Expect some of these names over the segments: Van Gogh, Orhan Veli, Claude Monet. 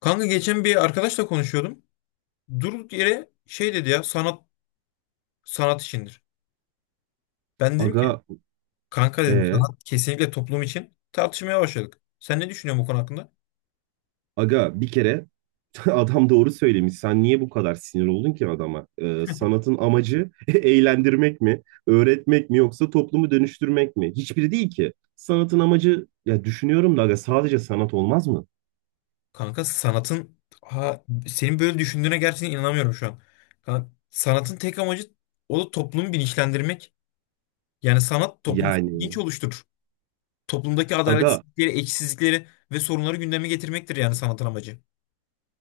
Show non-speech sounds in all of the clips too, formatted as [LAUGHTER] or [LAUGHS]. Kanka geçen bir arkadaşla konuşuyordum. Durduk yere şey dedi ya, sanat sanat işindir. Ben dedim ki Aga, kanka, dedim, e, sanat kesinlikle toplum için, tartışmaya başladık. Sen ne düşünüyorsun bu konu hakkında? aga bir kere [LAUGHS] adam doğru söylemiş. Sen niye bu kadar sinir oldun ki adama? Sanatın amacı [LAUGHS] eğlendirmek mi, öğretmek mi yoksa toplumu dönüştürmek mi? Hiçbiri değil ki. Sanatın amacı ya düşünüyorum da aga sadece sanat olmaz mı? Kanka sanatın senin böyle düşündüğüne gerçekten inanamıyorum şu an. Kanka, sanatın tek amacı o da toplumu bilinçlendirmek. Yani sanat toplumsal bilinç Yani oluşturur. Toplumdaki aga adaletsizlikleri, eksizlikleri ve sorunları gündeme getirmektir yani sanatın amacı.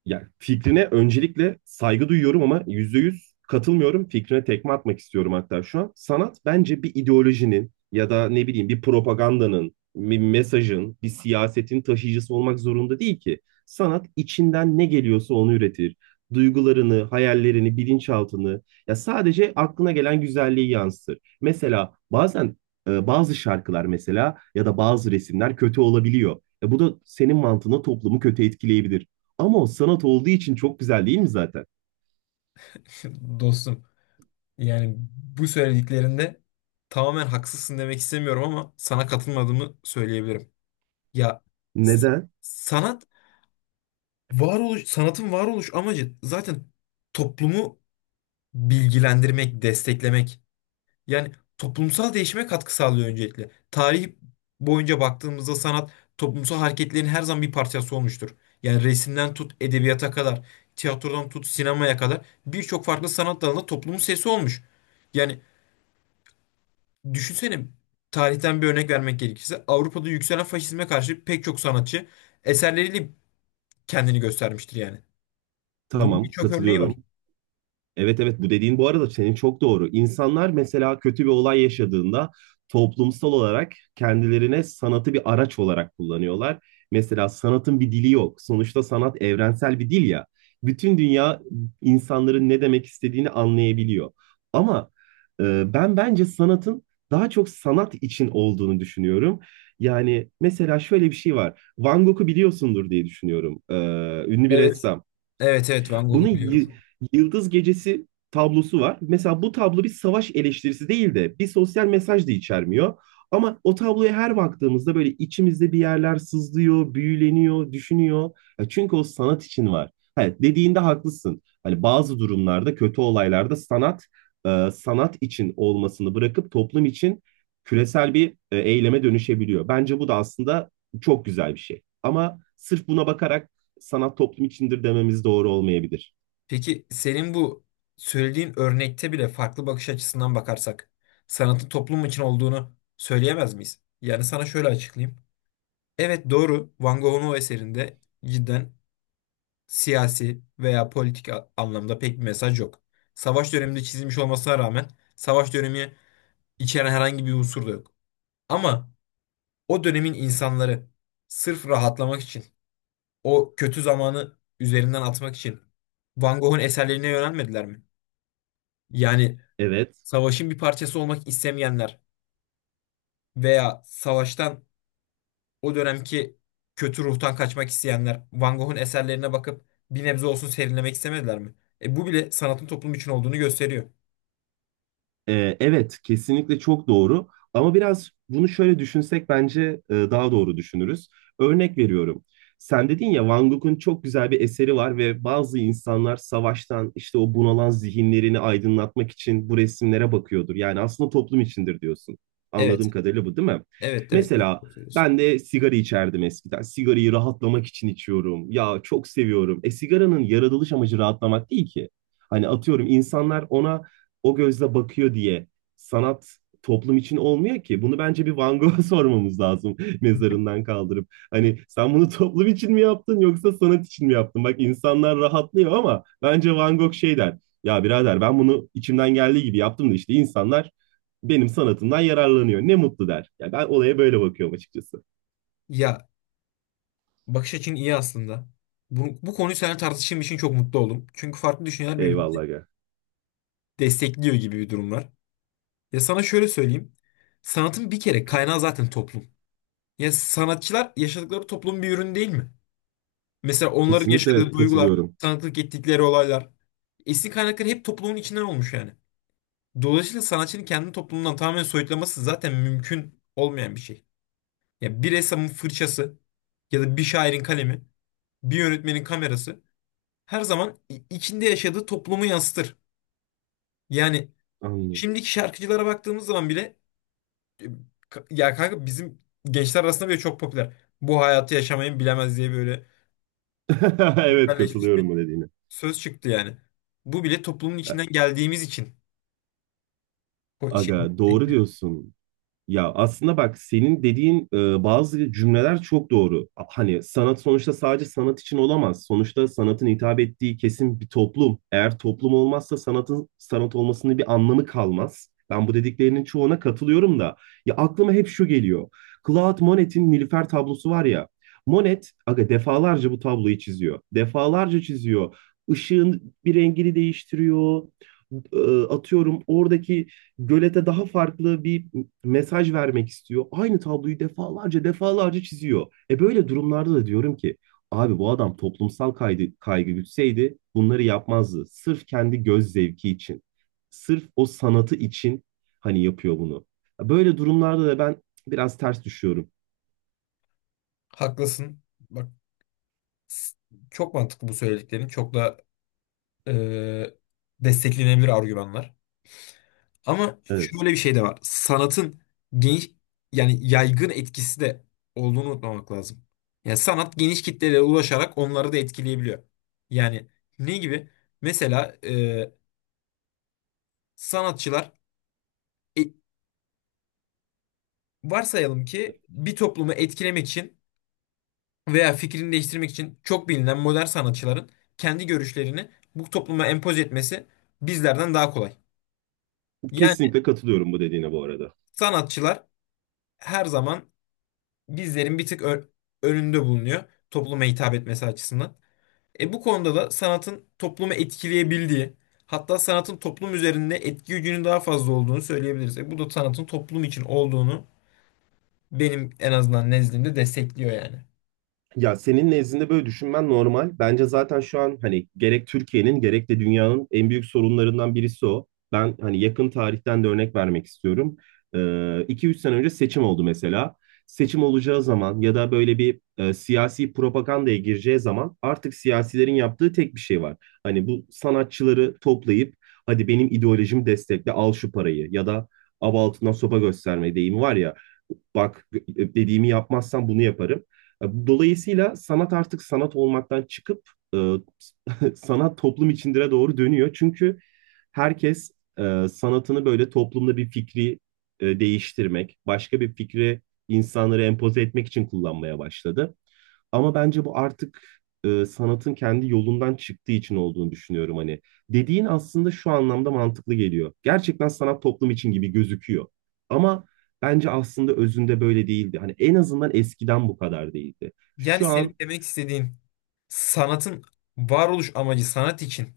Ya fikrine öncelikle saygı duyuyorum ama yüzde yüz katılmıyorum. Fikrine tekme atmak istiyorum hatta şu an. Sanat bence bir ideolojinin ya da ne bileyim bir propagandanın, bir mesajın, bir siyasetin taşıyıcısı olmak zorunda değil ki. Sanat içinden ne geliyorsa onu üretir. Duygularını, hayallerini, bilinçaltını ya sadece aklına gelen güzelliği yansıtır. Mesela bazen bazı şarkılar mesela ya da bazı resimler kötü olabiliyor. Bu da senin mantığına toplumu kötü etkileyebilir. Ama o sanat olduğu için çok güzel değil mi zaten? [LAUGHS] Dostum. Yani bu söylediklerinde tamamen haksızsın demek istemiyorum ama sana katılmadığımı söyleyebilirim. Ya s- Neden? sanat varoluş sanatın varoluş amacı zaten toplumu bilgilendirmek, desteklemek. Yani toplumsal değişime katkı sağlıyor öncelikle. Tarih boyunca baktığımızda sanat toplumsal hareketlerin her zaman bir parçası olmuştur. Yani resimden tut edebiyata kadar, tiyatrodan tut sinemaya kadar birçok farklı sanat dalında toplumun sesi olmuş. Yani düşünsene, tarihten bir örnek vermek gerekirse Avrupa'da yükselen faşizme karşı pek çok sanatçı eserleriyle kendini göstermiştir yani. Bunun Tamam, birçok örneği katılıyorum. var. Evet, evet, bu dediğin bu arada senin çok doğru. İnsanlar mesela kötü bir olay yaşadığında toplumsal olarak kendilerine sanatı bir araç olarak kullanıyorlar. Mesela sanatın bir dili yok. Sonuçta sanat evrensel bir dil ya. Bütün dünya insanların ne demek istediğini anlayabiliyor. Ama ben bence sanatın daha çok sanat için olduğunu düşünüyorum. Yani mesela şöyle bir şey var. Van Gogh'u biliyorsundur diye düşünüyorum. Ünlü bir Evet. ressam. Evet, evet, Van Bunun Gogh'u y- biliyorum. Yıldız Gecesi tablosu var. Mesela bu tablo bir savaş eleştirisi değil de bir sosyal mesaj da içermiyor. Ama o tabloya her baktığımızda böyle içimizde bir yerler sızlıyor, büyüleniyor, düşünüyor. Ya çünkü o sanat için var. Evet, dediğinde haklısın. Hani bazı durumlarda, kötü olaylarda sanat sanat için olmasını bırakıp toplum için küresel bir eyleme dönüşebiliyor. Bence bu da aslında çok güzel bir şey. Ama sırf buna bakarak sanat toplum içindir dememiz doğru olmayabilir. Peki senin bu söylediğin örnekte bile farklı bakış açısından bakarsak sanatın toplum için olduğunu söyleyemez miyiz? Yani sana şöyle açıklayayım. Evet doğru, Van Gogh'un o eserinde cidden siyasi veya politik anlamda pek bir mesaj yok. Savaş döneminde çizilmiş olmasına rağmen savaş dönemi içeren herhangi bir unsur da yok. Ama o dönemin insanları sırf rahatlamak için, o kötü zamanı üzerinden atmak için Van Gogh'un eserlerine yönelmediler mi? Yani Evet. savaşın bir parçası olmak istemeyenler veya savaştan o dönemki kötü ruhtan kaçmak isteyenler Van Gogh'un eserlerine bakıp bir nebze olsun serinlemek istemediler mi? E bu bile sanatın toplum için olduğunu gösteriyor. Evet, kesinlikle çok doğru. Ama biraz bunu şöyle düşünsek bence daha doğru düşünürüz. Örnek veriyorum. Sen dedin ya Van Gogh'un çok güzel bir eseri var ve bazı insanlar savaştan işte o bunalan zihinlerini aydınlatmak için bu resimlere bakıyordur. Yani aslında toplum içindir diyorsun. Evet, Anladığım kadarıyla bu değil mi? evet, evet. Çok Mesela doğru söylüyorsun. ben de sigara içerdim eskiden. Sigarayı rahatlamak için içiyorum. Ya çok seviyorum. E sigaranın yaratılış amacı rahatlamak değil ki. Hani atıyorum insanlar ona o gözle bakıyor diye sanat toplum için olmuyor ki. Bunu bence bir Van Gogh'a [LAUGHS] sormamız lazım mezarından kaldırıp. Hani sen bunu toplum için mi yaptın yoksa sanat için mi yaptın? Bak insanlar rahatlıyor ama bence Van Gogh şey der. Ya birader ben bunu içimden geldiği gibi yaptım da işte insanlar benim sanatımdan yararlanıyor. Ne mutlu der. Ya ben olaya böyle bakıyorum açıkçası. Ya, bakış açın iyi aslında. Bu konuyu seninle tartıştığım için çok mutlu oldum. Çünkü farklı düşünceler birbirini Eyvallah aga. destekliyor gibi bir durum var. Ya sana şöyle söyleyeyim. Sanatın bir kere kaynağı zaten toplum. Ya sanatçılar yaşadıkları toplumun bir ürünü değil mi? Mesela onların Kesinlikle yaşadığı duygular, katılıyorum. tanıklık ettikleri olaylar. Esin kaynakları hep toplumun içinden olmuş yani. Dolayısıyla sanatçının kendi toplumundan tamamen soyutlaması zaten mümkün olmayan bir şey. Ya bir ressamın fırçası ya da bir şairin kalemi, bir yönetmenin kamerası her zaman içinde yaşadığı toplumu yansıtır. Yani Anladım. şimdiki şarkıcılara baktığımız zaman bile e, kanka bizim gençler arasında bile çok popüler. Bu hayatı yaşamayın bilemez diye böyle [LAUGHS] Evet, popülerleşmiş bir katılıyorum bu dediğine. söz çıktı yani. Bu bile toplumun içinden geldiğimiz için. O şey- Aga doğru diyorsun. Ya aslında bak senin dediğin bazı cümleler çok doğru. Hani sanat sonuçta sadece sanat için olamaz. Sonuçta sanatın hitap ettiği kesim bir toplum. Eğer toplum olmazsa sanatın sanat olmasının bir anlamı kalmaz. Ben bu dediklerinin çoğuna katılıyorum da. Ya aklıma hep şu geliyor. Claude Monet'in Nilüfer tablosu var ya. Monet aga defalarca bu tabloyu çiziyor. Defalarca çiziyor. Işığın bir rengini değiştiriyor. E, Atıyorum oradaki gölete daha farklı bir mesaj vermek istiyor. Aynı tabloyu defalarca defalarca çiziyor. E böyle durumlarda da diyorum ki abi bu adam toplumsal kaygı gütseydi bunları yapmazdı. Sırf kendi göz zevki için. Sırf o sanatı için hani yapıyor bunu. Böyle durumlarda da ben biraz ters düşüyorum. Haklısın. Bak, s- çok mantıklı bu söylediklerin. Çok da e, desteklenebilir argümanlar. Ama Evet. şöyle bir şey de var. Sanatın geniş, yani yaygın etkisi de olduğunu unutmamak lazım. Yani sanat geniş kitlelere ulaşarak onları da etkileyebiliyor. Yani ne gibi? Mesela sanatçılar, e, varsayalım ki bir toplumu etkilemek için veya fikrini değiştirmek için çok bilinen modern sanatçıların kendi görüşlerini bu topluma empoze etmesi bizlerden daha kolay. Yani Kesinlikle katılıyorum bu dediğine bu arada. sanatçılar her zaman bizlerin bir tık önünde bulunuyor topluma hitap etmesi açısından. E bu konuda da sanatın toplumu etkileyebildiği, hatta sanatın toplum üzerinde etki gücünün daha fazla olduğunu söyleyebiliriz. E bu da sanatın toplum için olduğunu benim en azından nezdimde destekliyor yani. Ya senin nezdinde böyle düşünmen normal. Bence zaten şu an hani gerek Türkiye'nin gerek de dünyanın en büyük sorunlarından birisi o. Ben hani yakın tarihten de örnek vermek istiyorum. Ee, 2-3 sene önce seçim oldu mesela. Seçim olacağı zaman ya da böyle bir siyasi propagandaya gireceği zaman artık siyasilerin yaptığı tek bir şey var. Hani bu sanatçıları toplayıp hadi benim ideolojimi destekle al şu parayı ya da av altından sopa gösterme deyimi var ya bak dediğimi yapmazsan bunu yaparım. Dolayısıyla sanat artık sanat olmaktan çıkıp e, [LAUGHS] sanat toplum içindire doğru dönüyor. Çünkü herkes sanatını böyle toplumda bir fikri değiştirmek, başka bir fikri insanlara empoze etmek için kullanmaya başladı. Ama bence bu artık sanatın kendi yolundan çıktığı için olduğunu düşünüyorum hani. Dediğin aslında şu anlamda mantıklı geliyor. Gerçekten sanat toplum için gibi gözüküyor. Ama bence aslında özünde böyle değildi. Hani en azından eskiden bu kadar değildi. Yani Şu senin an demek istediğin sanatın varoluş amacı sanat için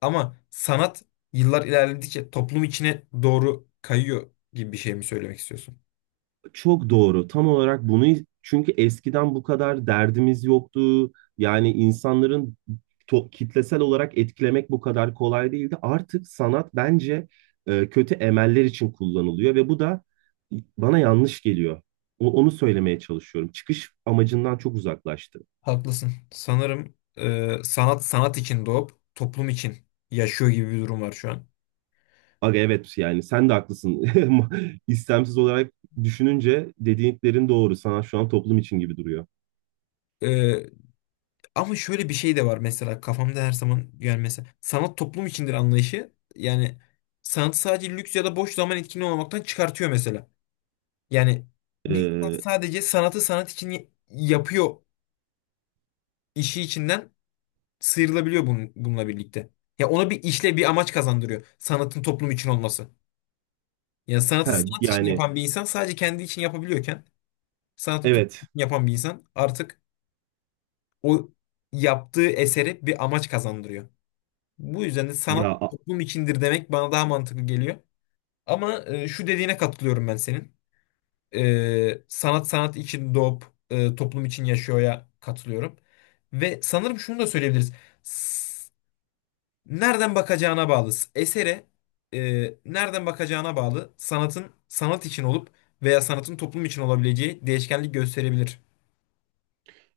ama sanat yıllar ilerledikçe toplum içine doğru kayıyor gibi bir şey mi söylemek istiyorsun? çok doğru. Tam olarak bunu çünkü eskiden bu kadar derdimiz yoktu. Yani insanların kitlesel olarak etkilemek bu kadar kolay değildi. Artık sanat bence kötü emeller için kullanılıyor ve bu da bana yanlış geliyor. Onu söylemeye çalışıyorum. Çıkış amacından çok uzaklaştı. Haklısın. Sanırım sanat sanat için doğup toplum için yaşıyor gibi bir durum var şu an. Aga evet, yani sen de haklısın. [LAUGHS] İstemsiz olarak düşününce dediklerin doğru. Sanat şu an toplum için gibi duruyor. E, Ama şöyle bir şey de var mesela kafamda her zaman, yani mesela sanat toplum içindir anlayışı yani sanatı sadece lüks ya da boş zaman etkinliği olmaktan çıkartıyor mesela. Yani bir insan Ee, sadece sanatı sanat için yapıyor, işi içinden sıyrılabiliyor bunun, bununla birlikte. Ya ona bir işle bir amaç kazandırıyor sanatın toplum için olması. Yani he, sanatı sanat için yani yapan bir insan sadece kendi için yapabiliyorken sanatın toplum evet. yapan bir insan artık o yaptığı eseri bir amaç kazandırıyor. Bu yüzden de sanat Ya toplum içindir demek bana daha mantıklı geliyor. Ama şu dediğine katılıyorum ben senin. Sanat sanat için doğup toplum için yaşıyor'ya katılıyorum. Ve sanırım şunu da söyleyebiliriz. S- Nereden bakacağına bağlı. Esere nereden bakacağına bağlı sanatın sanat için olup veya sanatın toplum için olabileceği değişkenlik gösterebilir.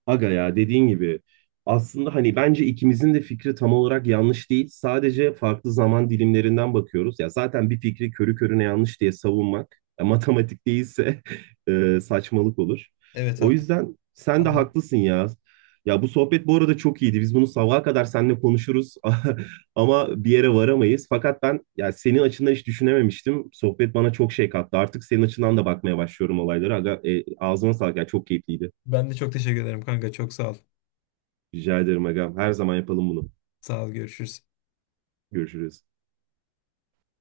Aga ya dediğin gibi aslında hani bence ikimizin de fikri tam olarak yanlış değil. Sadece farklı zaman dilimlerinden bakıyoruz. Ya zaten bir fikri körü körüne yanlış diye savunmak ya matematik değilse [LAUGHS] saçmalık olur. Evet O haklısın. yüzden sen de Tamam. haklısın ya. Ya bu sohbet bu arada çok iyiydi. Biz bunu sabaha kadar seninle konuşuruz [LAUGHS] ama bir yere varamayız. Fakat ben ya senin açından hiç düşünememiştim. Sohbet bana çok şey kattı. Artık senin açından da bakmaya başlıyorum olaylara. Aga, ağzına sağlık. Ya çok keyifliydi. Ben de çok teşekkür ederim kanka. Çok sağ ol. Rica ederim agam. Her zaman yapalım bunu. Sağ ol. Görüşürüz. Görüşürüz.